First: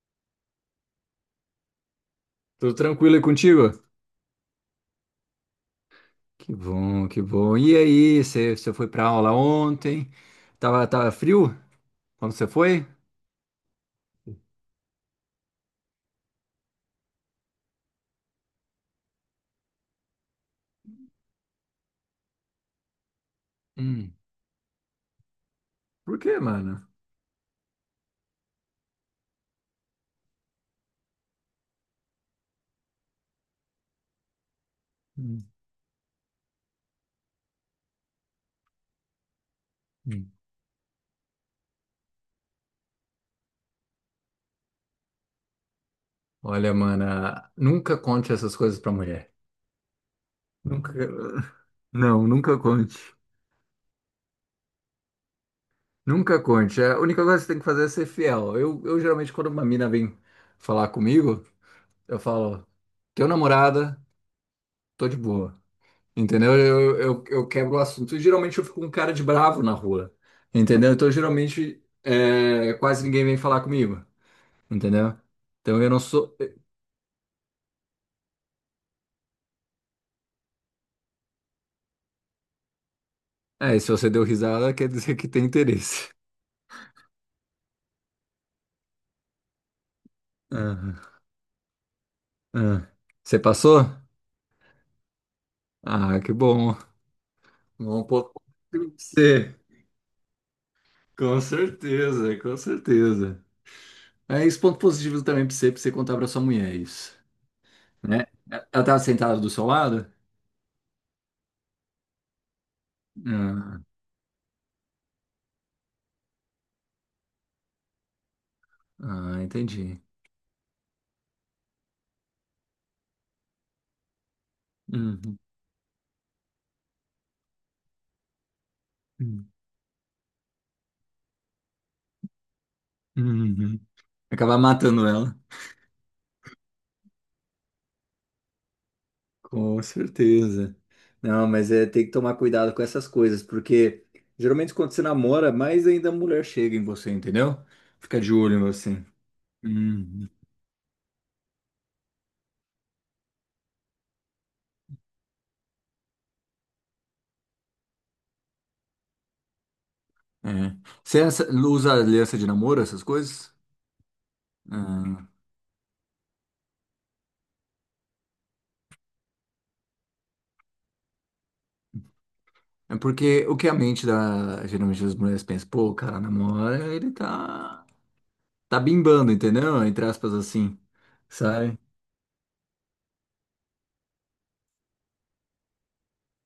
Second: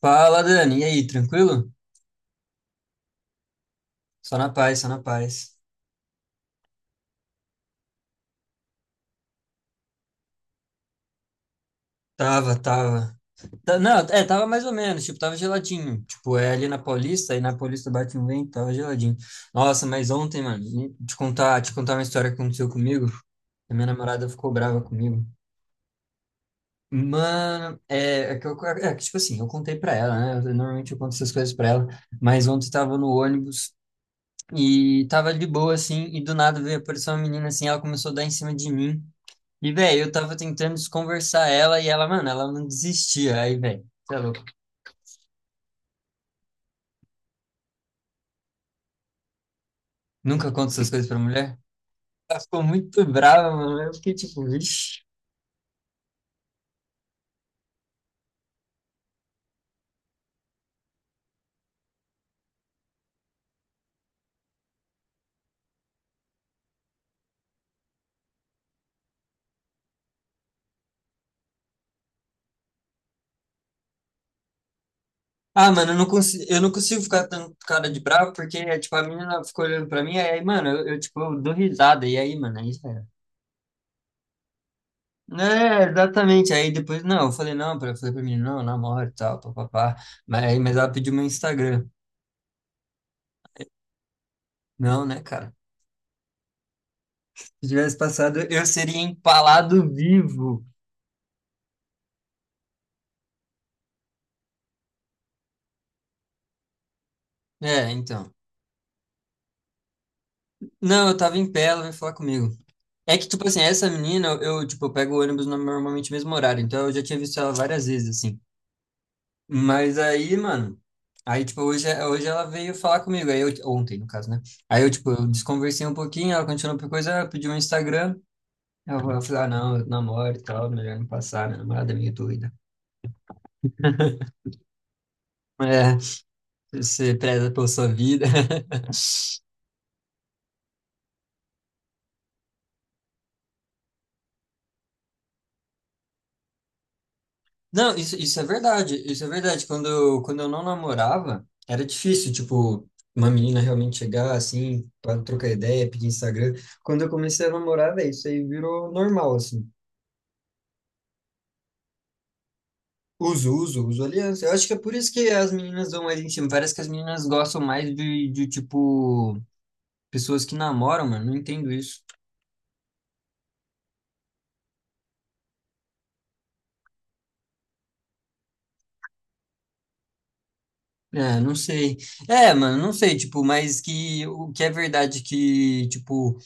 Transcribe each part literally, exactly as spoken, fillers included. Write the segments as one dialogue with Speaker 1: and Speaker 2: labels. Speaker 1: Fala, Dani. E aí, tranquilo?
Speaker 2: Tudo tranquilo aí contigo?
Speaker 1: Só na paz, só na paz.
Speaker 2: Que bom, que bom. E aí, você você foi pra aula ontem? Tava, tava frio quando você
Speaker 1: Tava,
Speaker 2: foi?
Speaker 1: tava. Tá- não, é, tava mais ou menos, tipo, tava geladinho. Tipo, é ali na Paulista, aí na Paulista bate um vento, tava geladinho. Nossa, mas ontem, mano, te contar, te contar uma história que aconteceu comigo. A minha
Speaker 2: Hum,
Speaker 1: namorada ficou brava comigo.
Speaker 2: por quê, mano?
Speaker 1: Mano, é, é que eu, é que, tipo assim, eu contei pra ela, né? Eu- normalmente eu conto essas coisas pra ela, mas ontem tava no ônibus e tava
Speaker 2: Hum,
Speaker 1: de boa, assim, e do nada veio aparecer uma menina assim, ela começou a dar em cima de mim. E, velho, eu
Speaker 2: hum.
Speaker 1: tava tentando desconversar ela e ela, mano, ela não desistia. Aí, velho, você é louco.
Speaker 2: Olha, mana, nunca conte essas coisas pra mulher.
Speaker 1: Nunca conto essas
Speaker 2: Nunca.
Speaker 1: coisas pra mulher.
Speaker 2: Não,
Speaker 1: Ela
Speaker 2: nunca
Speaker 1: ficou
Speaker 2: conte.
Speaker 1: muito brava, mano. Eu fiquei tipo, vixi.
Speaker 2: Nunca conte. É, a única coisa que você tem que fazer é ser fiel. Eu, eu geralmente, quando uma mina vem falar comigo, eu falo, teu namorada, tô de boa. Entendeu? Eu, eu, eu quebro o assunto. E geralmente eu fico com cara de bravo na rua. Entendeu? Então geralmente é, quase ninguém vem falar comigo. Entendeu?
Speaker 1: Ah,
Speaker 2: Então eu
Speaker 1: mano, eu
Speaker 2: não
Speaker 1: não
Speaker 2: sou.
Speaker 1: consigo, eu não consigo ficar tanto cara de bravo porque, é, tipo, a menina ficou olhando pra mim. Aí, mano, eu, eu, tipo, eu dou risada. E aí, mano, aí já era.
Speaker 2: É, e se você deu risada, quer dizer que tem
Speaker 1: É,
Speaker 2: interesse.
Speaker 1: exatamente. Aí depois, não, eu falei, não, pra, eu falei pra menina, não, eu namoro e tal, papapá. Mas, aí- mas ela
Speaker 2: Aham,
Speaker 1: pediu meu Instagram.
Speaker 2: aham. Você passou?
Speaker 1: Não, né, cara?
Speaker 2: Ah, que bom.
Speaker 1: Se tivesse
Speaker 2: Um ponto positivo
Speaker 1: passado, eu
Speaker 2: pra
Speaker 1: seria
Speaker 2: você.
Speaker 1: empalado vivo.
Speaker 2: Com certeza, com certeza. É isso, ponto positivo também pra você, pra você contar pra sua mulher isso.
Speaker 1: É,
Speaker 2: Né?
Speaker 1: então.
Speaker 2: Ela tava sentada do seu lado?
Speaker 1: Não, eu tava em pé, ela veio falar comigo. É que, tipo assim,
Speaker 2: Ah,
Speaker 1: essa menina, eu, eu, tipo, eu pego o ônibus no- normalmente no mesmo horário, então eu já tinha visto ela várias vezes, assim.
Speaker 2: ah,
Speaker 1: Mas
Speaker 2: entendi.
Speaker 1: aí, mano, aí, tipo, hoje, hoje ela veio falar comigo, aí eu, ontem, no caso, né? Aí eu, tipo, eu
Speaker 2: Uhum.
Speaker 1: desconversei um pouquinho, ela continuou por coisa, ela pediu um Instagram, eu, eu falei, ah, não, eu namoro e tal, melhor não passar, minha namorada é meio doida.
Speaker 2: Uhum. Acabar matando ela.
Speaker 1: É, você preza pela sua vida.
Speaker 2: Com certeza. Não, mas é, tem que tomar cuidado com essas coisas, porque geralmente quando você namora, mais ainda a mulher chega em você, entendeu?
Speaker 1: Não, isso,
Speaker 2: Fica de
Speaker 1: isso é
Speaker 2: olho em
Speaker 1: verdade,
Speaker 2: você.
Speaker 1: isso é verdade. Quando eu,
Speaker 2: Uhum.
Speaker 1: quando eu não namorava, era difícil, tipo, uma menina realmente chegar assim, para trocar ideia, pedir Instagram. Quando eu comecei a namorar, velho, isso aí virou normal, assim.
Speaker 2: É. Você essa- usa aliança de namoro, essas coisas?
Speaker 1: Uso, uso, uso aliança. Eu acho que é por isso
Speaker 2: Ah,
Speaker 1: que as meninas dão mais em cima. Parece que as meninas gostam mais de, de tipo, pessoas que namoram, mano. Não entendo isso.
Speaker 2: é porque o que a mente da, geralmente das mulheres pensa, pô, o cara namora, ele tá, tá bimbando, entendeu? Entre aspas assim,
Speaker 1: É, não
Speaker 2: sabe?
Speaker 1: sei. É, mano, não sei, tipo, mas que o que é verdade que, tipo,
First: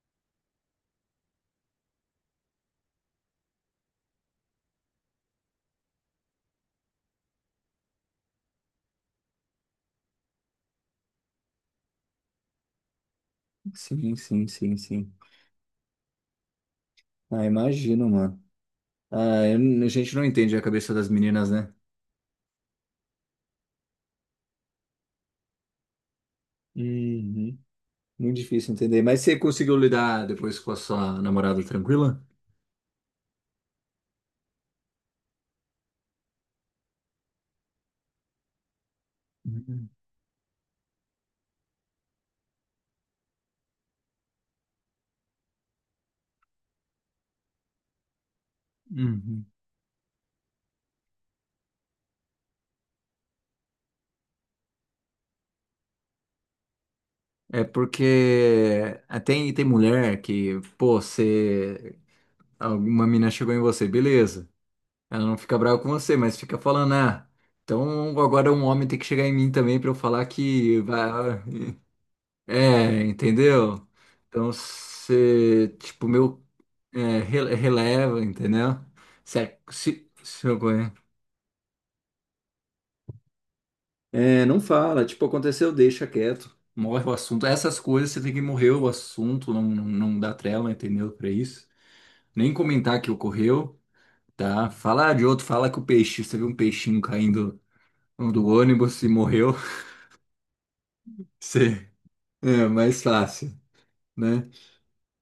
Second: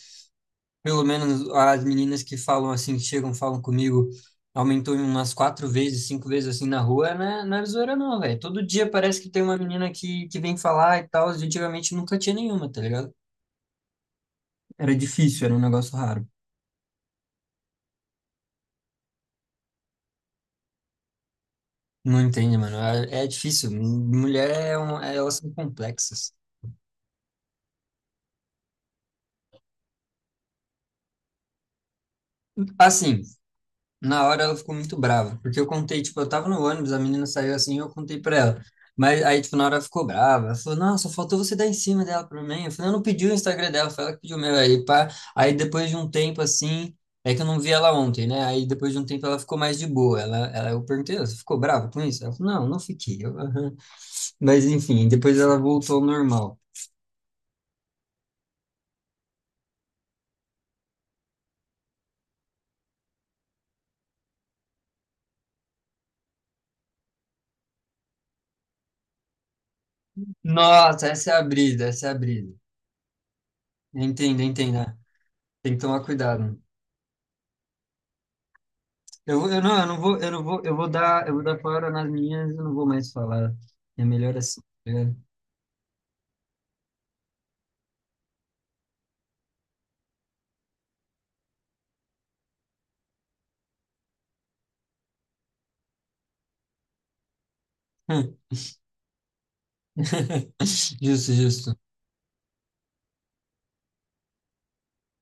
Speaker 1: pelo menos as meninas que falam assim, que chegam, falam comigo, aumentou em umas quatro vezes, cinco vezes assim na rua, né? Não é zoeira não, velho. Todo dia parece que tem uma menina que, que vem falar e tal. E antigamente nunca tinha nenhuma, tá ligado?
Speaker 2: Sim, sim, sim,
Speaker 1: Era
Speaker 2: sim.
Speaker 1: difícil, era um negócio raro.
Speaker 2: Ah, imagino, mano. Ah, eu- a gente não entende a cabeça das meninas, né?
Speaker 1: Não entende, mano. É, é difícil. Mulher é um, elas são complexas.
Speaker 2: Uhum. Muito difícil entender. Mas você conseguiu lidar depois com a sua namorada tranquila?
Speaker 1: Assim, na hora ela ficou muito brava, porque eu contei, tipo, eu tava no ônibus, a menina saiu assim, eu contei pra ela. Mas aí, tipo, na hora ela
Speaker 2: Uhum.
Speaker 1: ficou brava. Ela falou, nossa, faltou você dar em cima dela pra mim. Eu falei, eu não pedi o Instagram dela, foi ela que pediu o meu. Aí, pá. Aí depois de um tempo assim, é que eu não vi ela ontem, né? Aí depois de um tempo ela
Speaker 2: Uhum.
Speaker 1: ficou mais de boa. Ela, ela, eu perguntei, você ficou brava com isso? Ela falou, não, não fiquei. Eu, "Aham." Mas enfim, depois ela voltou ao normal.
Speaker 2: É porque ah, tem, tem mulher que, pô, você. Alguma mina chegou em você, beleza. Ela não fica brava com você, mas fica falando, ah, então agora um homem tem que chegar em mim também pra eu falar que
Speaker 1: Nossa, essa é a
Speaker 2: vai.
Speaker 1: brisa, essa é a brisa.
Speaker 2: É, entendeu?
Speaker 1: Entendo,
Speaker 2: Então
Speaker 1: entendo. né?
Speaker 2: você,
Speaker 1: Tem que tomar
Speaker 2: tipo,
Speaker 1: cuidado.
Speaker 2: meu,
Speaker 1: né?
Speaker 2: é, rele- releva, entendeu?
Speaker 1: Eu, vou-
Speaker 2: Se,
Speaker 1: eu não, eu não
Speaker 2: se,
Speaker 1: vou, eu não
Speaker 2: se eu
Speaker 1: vou, eu vou
Speaker 2: conhe-
Speaker 1: dar, eu vou dar fora nas minhas, eu não vou mais falar. É melhor
Speaker 2: É, não
Speaker 1: assim, tá
Speaker 2: fala,
Speaker 1: ligado?
Speaker 2: tipo, aconteceu, deixa quieto. Morre o assunto. Essas coisas você tem que morrer o assunto, não, não, não dá trela, entendeu? Pra isso. Nem comentar que ocorreu, tá? Falar de outro, fala que o peixe, você viu um peixinho caindo do ônibus e morreu.
Speaker 1: Justo, justo.
Speaker 2: Você, é mais fácil, né?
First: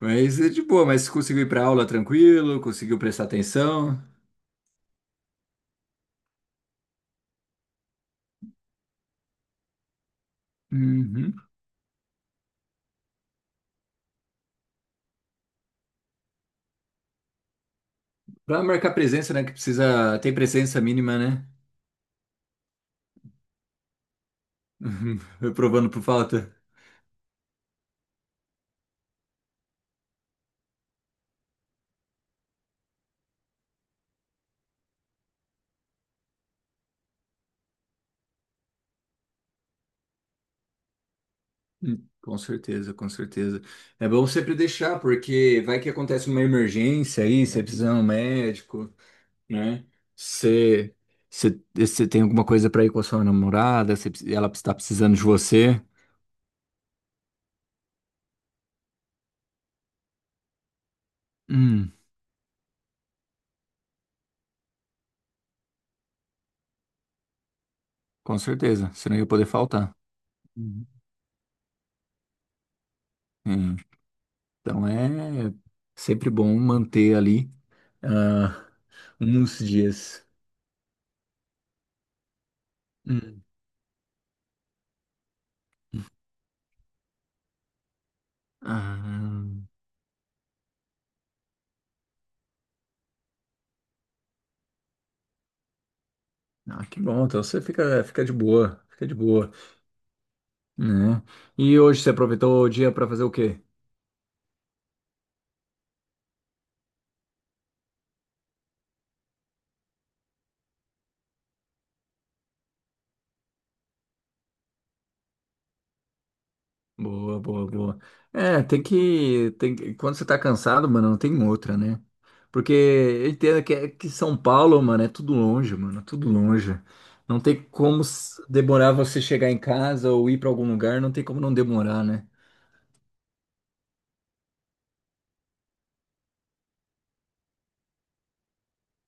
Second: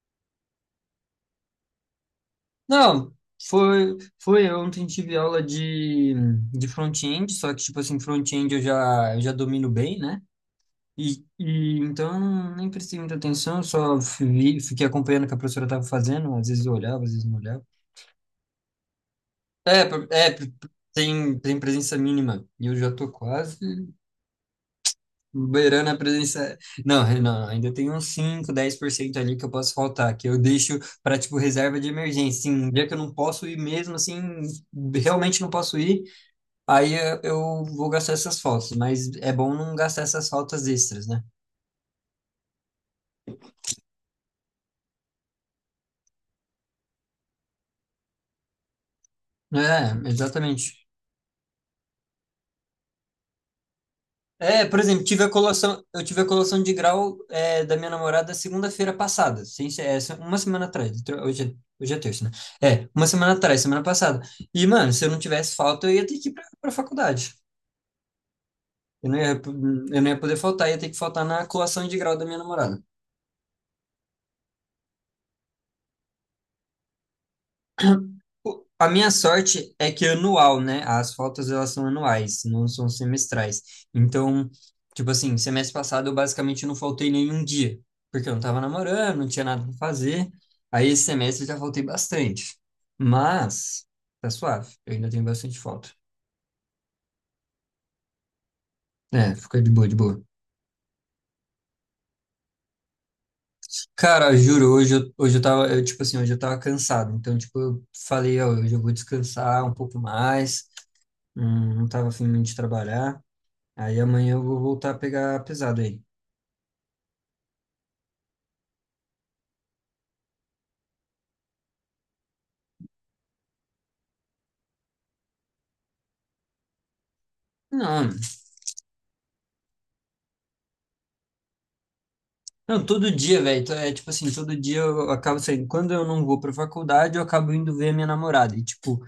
Speaker 2: Mas é de boa, mas conseguiu ir pra aula tranquilo, conseguiu
Speaker 1: Não,
Speaker 2: prestar
Speaker 1: foi,
Speaker 2: atenção.
Speaker 1: foi ontem tive aula de de front-end, só que tipo assim, front-end eu já, eu já domino bem, né? E,
Speaker 2: Uhum.
Speaker 1: e então nem prestei muita atenção, só vi, fiquei acompanhando o que a professora estava fazendo, às vezes eu olhava, às vezes não olhava.
Speaker 2: Pra marcar presença, né? Que
Speaker 1: É, pro-
Speaker 2: precisa.
Speaker 1: é,
Speaker 2: Tem
Speaker 1: pro-
Speaker 2: presença mínima,
Speaker 1: tem,
Speaker 2: né?
Speaker 1: tem presença mínima. E eu já tô quase.
Speaker 2: Reprovando
Speaker 1: Beirando a
Speaker 2: por falta.
Speaker 1: presença. Não, não, ainda tem uns cinco dez por cento ali que eu posso faltar, que eu deixo para, tipo, reserva de emergência. Sim, um dia que eu não posso ir mesmo, assim, realmente não posso ir, aí eh, eu vou gastar essas faltas. Mas é bom não gastar essas faltas extras, né?
Speaker 2: Hum, Com certeza, com certeza. É bom sempre deixar, porque vai que acontece uma emergência aí, você precisa de um médico, né?
Speaker 1: É, exatamente.
Speaker 2: Você, você, você tem alguma coisa pra ir com a sua namorada, você, precis- ela
Speaker 1: É,
Speaker 2: está
Speaker 1: por exemplo,
Speaker 2: precisando
Speaker 1: tive
Speaker 2: de
Speaker 1: a
Speaker 2: você.
Speaker 1: colação, eu tive a colação de grau é, da minha namorada segunda-feira passada, sem ser- é, se- uma semana atrás, tro- hoje, é-
Speaker 2: Hum,
Speaker 1: hoje é terça, né? É, uma semana atrás, semana passada. E, mano, se eu não tivesse falta, eu ia ter que ir pra, pra faculdade.
Speaker 2: com certeza, você
Speaker 1: Eu não
Speaker 2: não ia
Speaker 1: ia,
Speaker 2: poder faltar.
Speaker 1: eu não ia poder faltar, ia ter que faltar na colação de grau da minha namorada.
Speaker 2: Uhum. Então é sempre bom manter ali
Speaker 1: O-
Speaker 2: ah,
Speaker 1: A minha
Speaker 2: uns
Speaker 1: sorte é que é
Speaker 2: dias.
Speaker 1: anual, né? As faltas elas são anuais, não são
Speaker 2: Hum.
Speaker 1: semestrais. Então, tipo assim, semestre passado eu basicamente não faltei nenhum dia, porque eu não tava namorando, não tinha
Speaker 2: Ah,
Speaker 1: nada pra fazer. Aí esse semestre eu já faltei bastante. Mas tá suave, eu ainda tenho bastante falta.
Speaker 2: ah, que bom. Então você fica, fica de boa, fica de
Speaker 1: É,
Speaker 2: boa,
Speaker 1: fica de boa, de boa.
Speaker 2: né? E hoje você aproveitou o dia para fazer o quê?
Speaker 1: Cara, juro, hoje eu, hoje eu tava, eu, tipo assim, hoje eu tava cansado. Então, tipo, eu falei, ó, hoje eu vou descansar um pouco mais. hum, Não tava afim muito de trabalhar. Aí amanhã eu vou voltar a pegar pesado aí.
Speaker 2: Boa, boa, boa. É, tem que, tem que- quando você tá cansado, mano, não tem outra, né? Porque eu entendo que, é- que São Paulo, mano, é tudo longe, mano, é tudo longe. Não tem como
Speaker 1: Não,
Speaker 2: s- demorar você chegar em casa ou ir para algum lugar, não tem como não demorar, né?
Speaker 1: não, todo dia, velho. Então, é tipo assim, todo dia eu acabo saindo. Quando eu não vou pra faculdade, eu acabo indo ver a minha namorada. E, tipo,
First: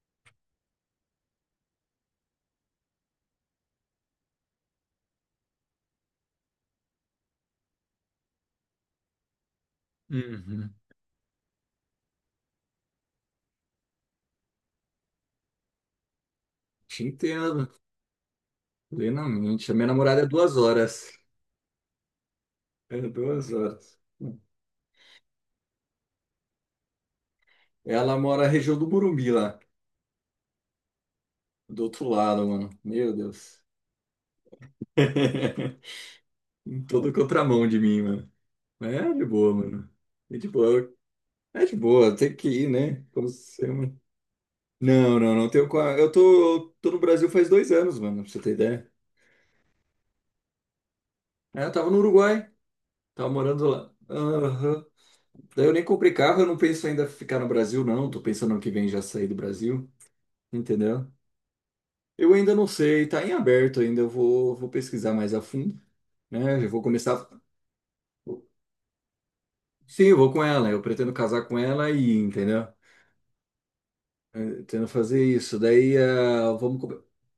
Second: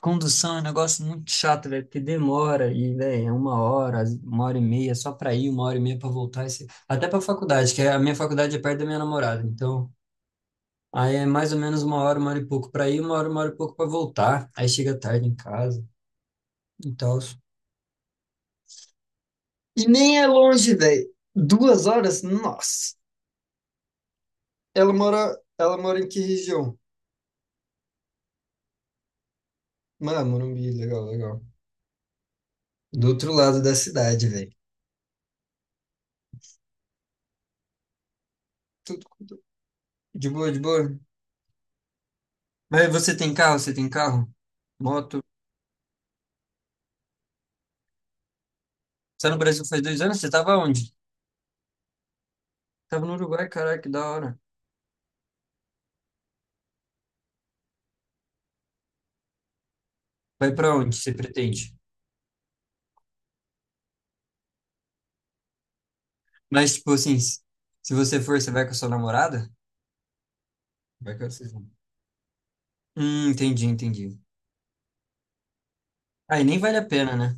Speaker 1: condução é um negócio muito chato, velho, porque demora. E, velho, é uma hora, às- uma hora e meia só pra ir, uma hora e meia pra voltar. esse- Até pra faculdade, que é- a minha faculdade é perto da minha namorada. Então,
Speaker 2: Uhum.
Speaker 1: aí é mais ou menos uma hora, uma hora e pouco pra ir, uma hora, uma hora e pouco pra voltar. Aí chega tarde em casa e
Speaker 2: Te
Speaker 1: tal.
Speaker 2: entendo plenamente. A
Speaker 1: E
Speaker 2: minha
Speaker 1: nem
Speaker 2: namorada é
Speaker 1: é
Speaker 2: duas
Speaker 1: longe,
Speaker 2: horas.
Speaker 1: velho. Duas horas? Nossa.
Speaker 2: É duas horas.
Speaker 1: Ela mora, ela mora em que região?
Speaker 2: Ela mora na região do Murumbi lá,
Speaker 1: Ah, Morumbi, legal, legal.
Speaker 2: do outro lado, mano.
Speaker 1: Do
Speaker 2: Meu
Speaker 1: outro
Speaker 2: Deus.
Speaker 1: lado da cidade, velho.
Speaker 2: Em todo contramão de mim, mano. Mas é de
Speaker 1: Tudo
Speaker 2: boa, mano.
Speaker 1: de
Speaker 2: É de
Speaker 1: boa, de
Speaker 2: boa.
Speaker 1: boa.
Speaker 2: É de boa, tem que ir,
Speaker 1: Mas
Speaker 2: né?
Speaker 1: você
Speaker 2: Como
Speaker 1: tem carro?
Speaker 2: se-
Speaker 1: Você tem carro?
Speaker 2: Não,
Speaker 1: Moto?
Speaker 2: não, não tenho. Qua- Eu tô, tô no Brasil faz dois anos, mano, pra você ter ideia.
Speaker 1: Você tá no Brasil faz dois anos? Você tava onde?
Speaker 2: É, eu tava no Uruguai,
Speaker 1: Tava no
Speaker 2: tava
Speaker 1: Uruguai,
Speaker 2: morando
Speaker 1: caraca, que
Speaker 2: lá.
Speaker 1: da hora.
Speaker 2: Aham. Daí eu nem comprei carro, eu não penso ainda ficar no Brasil, não. Tô pensando ano que vem já sair do Brasil,
Speaker 1: Vai pra onde
Speaker 2: entendeu?
Speaker 1: você pretende?
Speaker 2: Eu ainda não sei, tá em aberto ainda. Eu vou, vou pesquisar mais a fundo, né? Eu
Speaker 1: Mas,
Speaker 2: vou
Speaker 1: tipo assim,
Speaker 2: começar.
Speaker 1: se se você for, você vai com a sua namorada?
Speaker 2: Sim, eu vou com ela. Eu pretendo
Speaker 1: Vai com
Speaker 2: casar
Speaker 1: vocês
Speaker 2: com
Speaker 1: vão.
Speaker 2: ela e, entendeu?
Speaker 1: Hum, entendi, entendi.
Speaker 2: Eu pretendo fazer isso. Daí,
Speaker 1: Aí
Speaker 2: ah,
Speaker 1: nem vale
Speaker 2: vamos.
Speaker 1: a
Speaker 2: Co-
Speaker 1: pena, né?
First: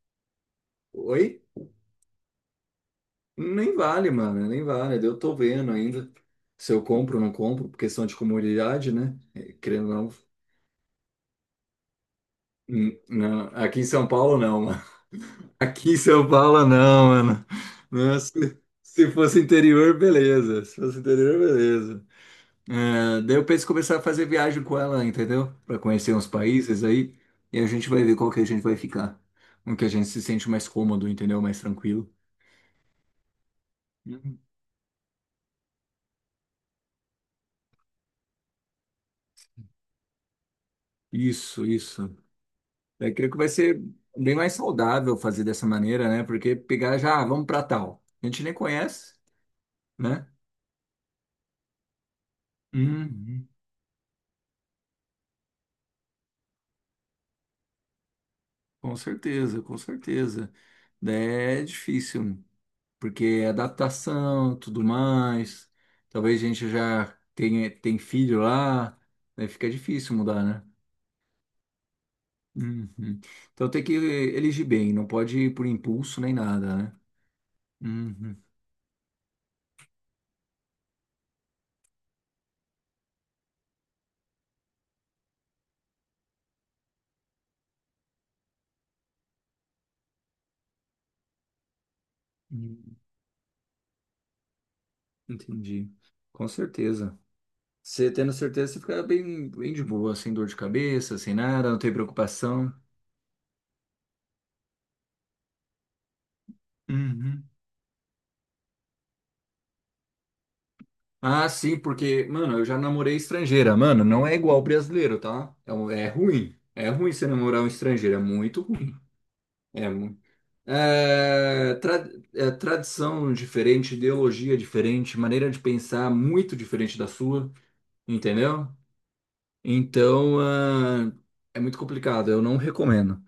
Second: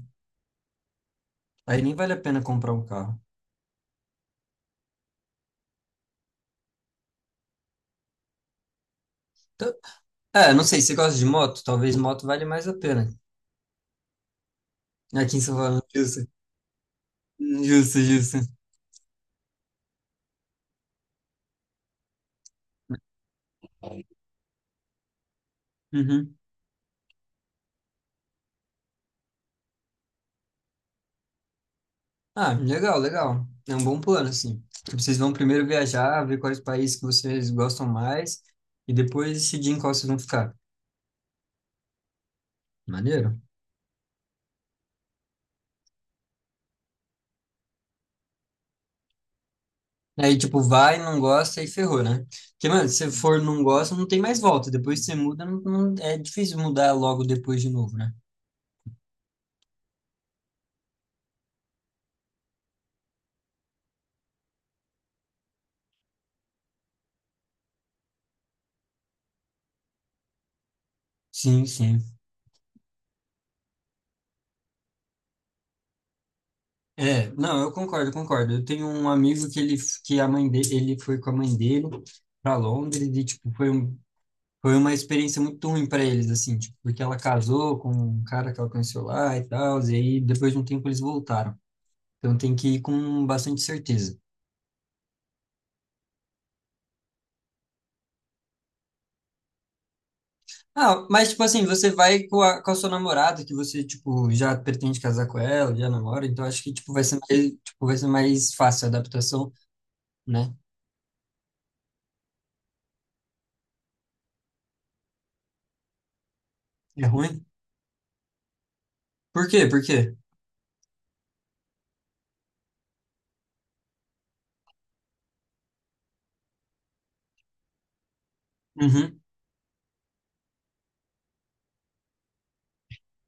Speaker 2: Oi?
Speaker 1: Aí nem vale a pena comprar um carro.
Speaker 2: Nem vale, mano, nem vale. Eu tô vendo ainda se eu compro ou não compro, por questão de comodidade, né? Eh,
Speaker 1: Então,
Speaker 2: querendo ou não.
Speaker 1: é, não sei, você gosta de moto? Talvez moto vale mais a
Speaker 2: Hum,
Speaker 1: pena.
Speaker 2: não, aqui em São Paulo não, mano.
Speaker 1: Aqui em São Paulo.
Speaker 2: Aqui em São Paulo não, mano.
Speaker 1: Justo,
Speaker 2: Nossa,
Speaker 1: justo.
Speaker 2: se se fosse interior, beleza. Se fosse interior, beleza. É, daí eu penso em começar a fazer viagem com ela, entendeu? Pra conhecer uns
Speaker 1: Uhum.
Speaker 2: países aí. E a gente vai ver qual que a gente vai ficar. Um que a gente se sente mais cômodo, entendeu? Mais tranquilo.
Speaker 1: Ah, legal, legal. É um bom plano,
Speaker 2: Uhum.
Speaker 1: assim. Tipo, vocês vão primeiro viajar, ver quais países que vocês gostam mais e depois decidir em qual vocês vão ficar.
Speaker 2: Isso, isso. Eu creio que
Speaker 1: Maneiro.
Speaker 2: vai ser bem mais saudável fazer dessa maneira, né? Porque pegar já, ah, vamos pra tal. A gente nem conhece, né?
Speaker 1: Aí, tipo, vai, não gosta e ferrou, né? Porque, mano, se você for
Speaker 2: Uhum.
Speaker 1: não gosta, não tem mais volta. Depois que você muda, não, não- é difícil mudar logo depois de novo, né?
Speaker 2: Com certeza, com certeza. Daí é difícil. Porque é adaptação, tudo mais. Talvez a gente já tenha tem filho lá, né? Fica difícil mudar, né?
Speaker 1: Sim, sim.
Speaker 2: Uhum. Então tem que elegir bem, não pode ir por impulso nem nada, né?
Speaker 1: É, não, eu concordo,
Speaker 2: Uhum.
Speaker 1: concordo. Eu tenho um amigo que ele, que a mãe dele, ele foi com a mãe dele para Londres e, tipo, foi um foi uma experiência muito ruim para eles, assim, tipo, porque ela casou com um cara que ela conheceu lá e tal, e aí depois de um tempo eles voltaram. Então tem que ir
Speaker 2: Uhum.
Speaker 1: com bastante certeza.
Speaker 2: Entendi. Com certeza. Você tendo certeza, você fica bem, bem de boa, sem dor de
Speaker 1: Ah,
Speaker 2: cabeça,
Speaker 1: mas
Speaker 2: sem
Speaker 1: tipo assim,
Speaker 2: nada, não
Speaker 1: você
Speaker 2: tem
Speaker 1: vai com a, com
Speaker 2: preocupação.
Speaker 1: a sua namorada, que você, tipo, já pretende casar com ela, já namora, então acho que, tipo, vai ser mais,
Speaker 2: Uhum.
Speaker 1: tipo, vai ser mais fácil a adaptação, né?
Speaker 2: Ah, sim, porque, mano, eu já namorei estrangeira. Mano, não é igual brasileiro, tá? É, um- é ruim. É
Speaker 1: É
Speaker 2: ruim você
Speaker 1: ruim?
Speaker 2: namorar um estrangeiro, é muito ruim.
Speaker 1: Por quê? Por
Speaker 2: É,
Speaker 1: quê?
Speaker 2: mu- é, tra- é tradição diferente, ideologia diferente, maneira de pensar muito diferente da sua, entendeu?
Speaker 1: Uhum.
Speaker 2: Então, ah, é muito complicado, eu não recomendo,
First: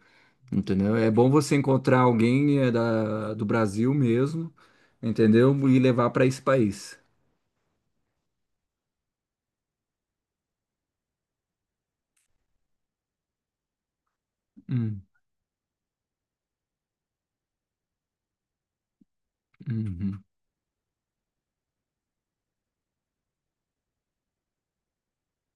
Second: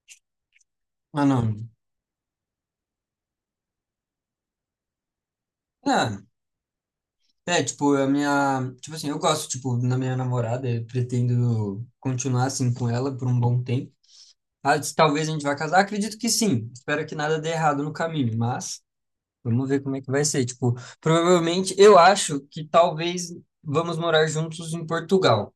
Speaker 2: entendeu? É
Speaker 1: Ah,
Speaker 2: bom
Speaker 1: não.
Speaker 2: você encontrar alguém é, da, do Brasil mesmo, entendeu? E levar
Speaker 1: Ah,
Speaker 2: para esse país.
Speaker 1: é, tipo, a minha. Tipo assim, eu gosto, tipo, na minha namorada, eu pretendo continuar assim com ela por um bom tempo. Ah, se
Speaker 2: Hum,
Speaker 1: talvez a gente vá casar, acredito que sim. Espero que nada dê errado no caminho, mas vamos ver como é que
Speaker 2: uhum.
Speaker 1: vai ser. Tipo, provavelmente, eu acho que talvez vamos morar juntos em Portugal.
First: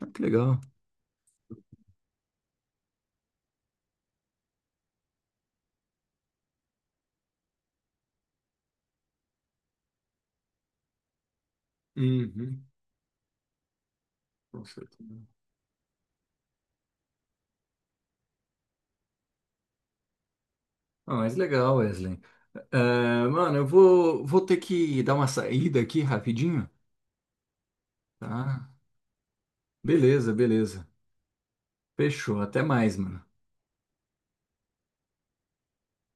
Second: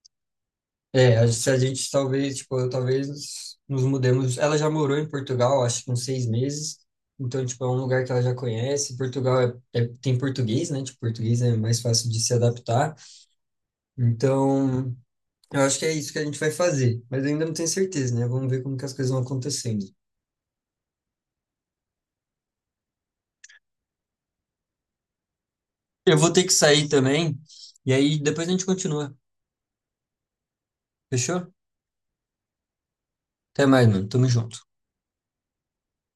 Speaker 2: Ah, que legal.
Speaker 1: É, a- se a gente talvez, tipo, eu talvez nos mudemos. Ela já morou em Portugal, acho que uns seis meses. Então, tipo, é um lugar que ela já conhece. Portugal é, é- tem português, né? Tipo, português é mais fácil de se
Speaker 2: Uhum.
Speaker 1: adaptar.
Speaker 2: Com
Speaker 1: Então,
Speaker 2: certeza.
Speaker 1: eu acho que é isso que a gente vai fazer. Mas eu ainda não tenho certeza, né? Vamos ver como que as coisas vão acontecendo.
Speaker 2: Ah, mas legal, Wesley. É, mano, eu vou, vou ter que dar uma saída aqui
Speaker 1: Eu vou ter que
Speaker 2: rapidinho,
Speaker 1: sair também. E aí depois a gente
Speaker 2: tá?
Speaker 1: continua.
Speaker 2: Beleza, beleza.
Speaker 1: Fechou?
Speaker 2: Fechou. Até mais, mano.
Speaker 1: Até mais, mano. Tamo junto.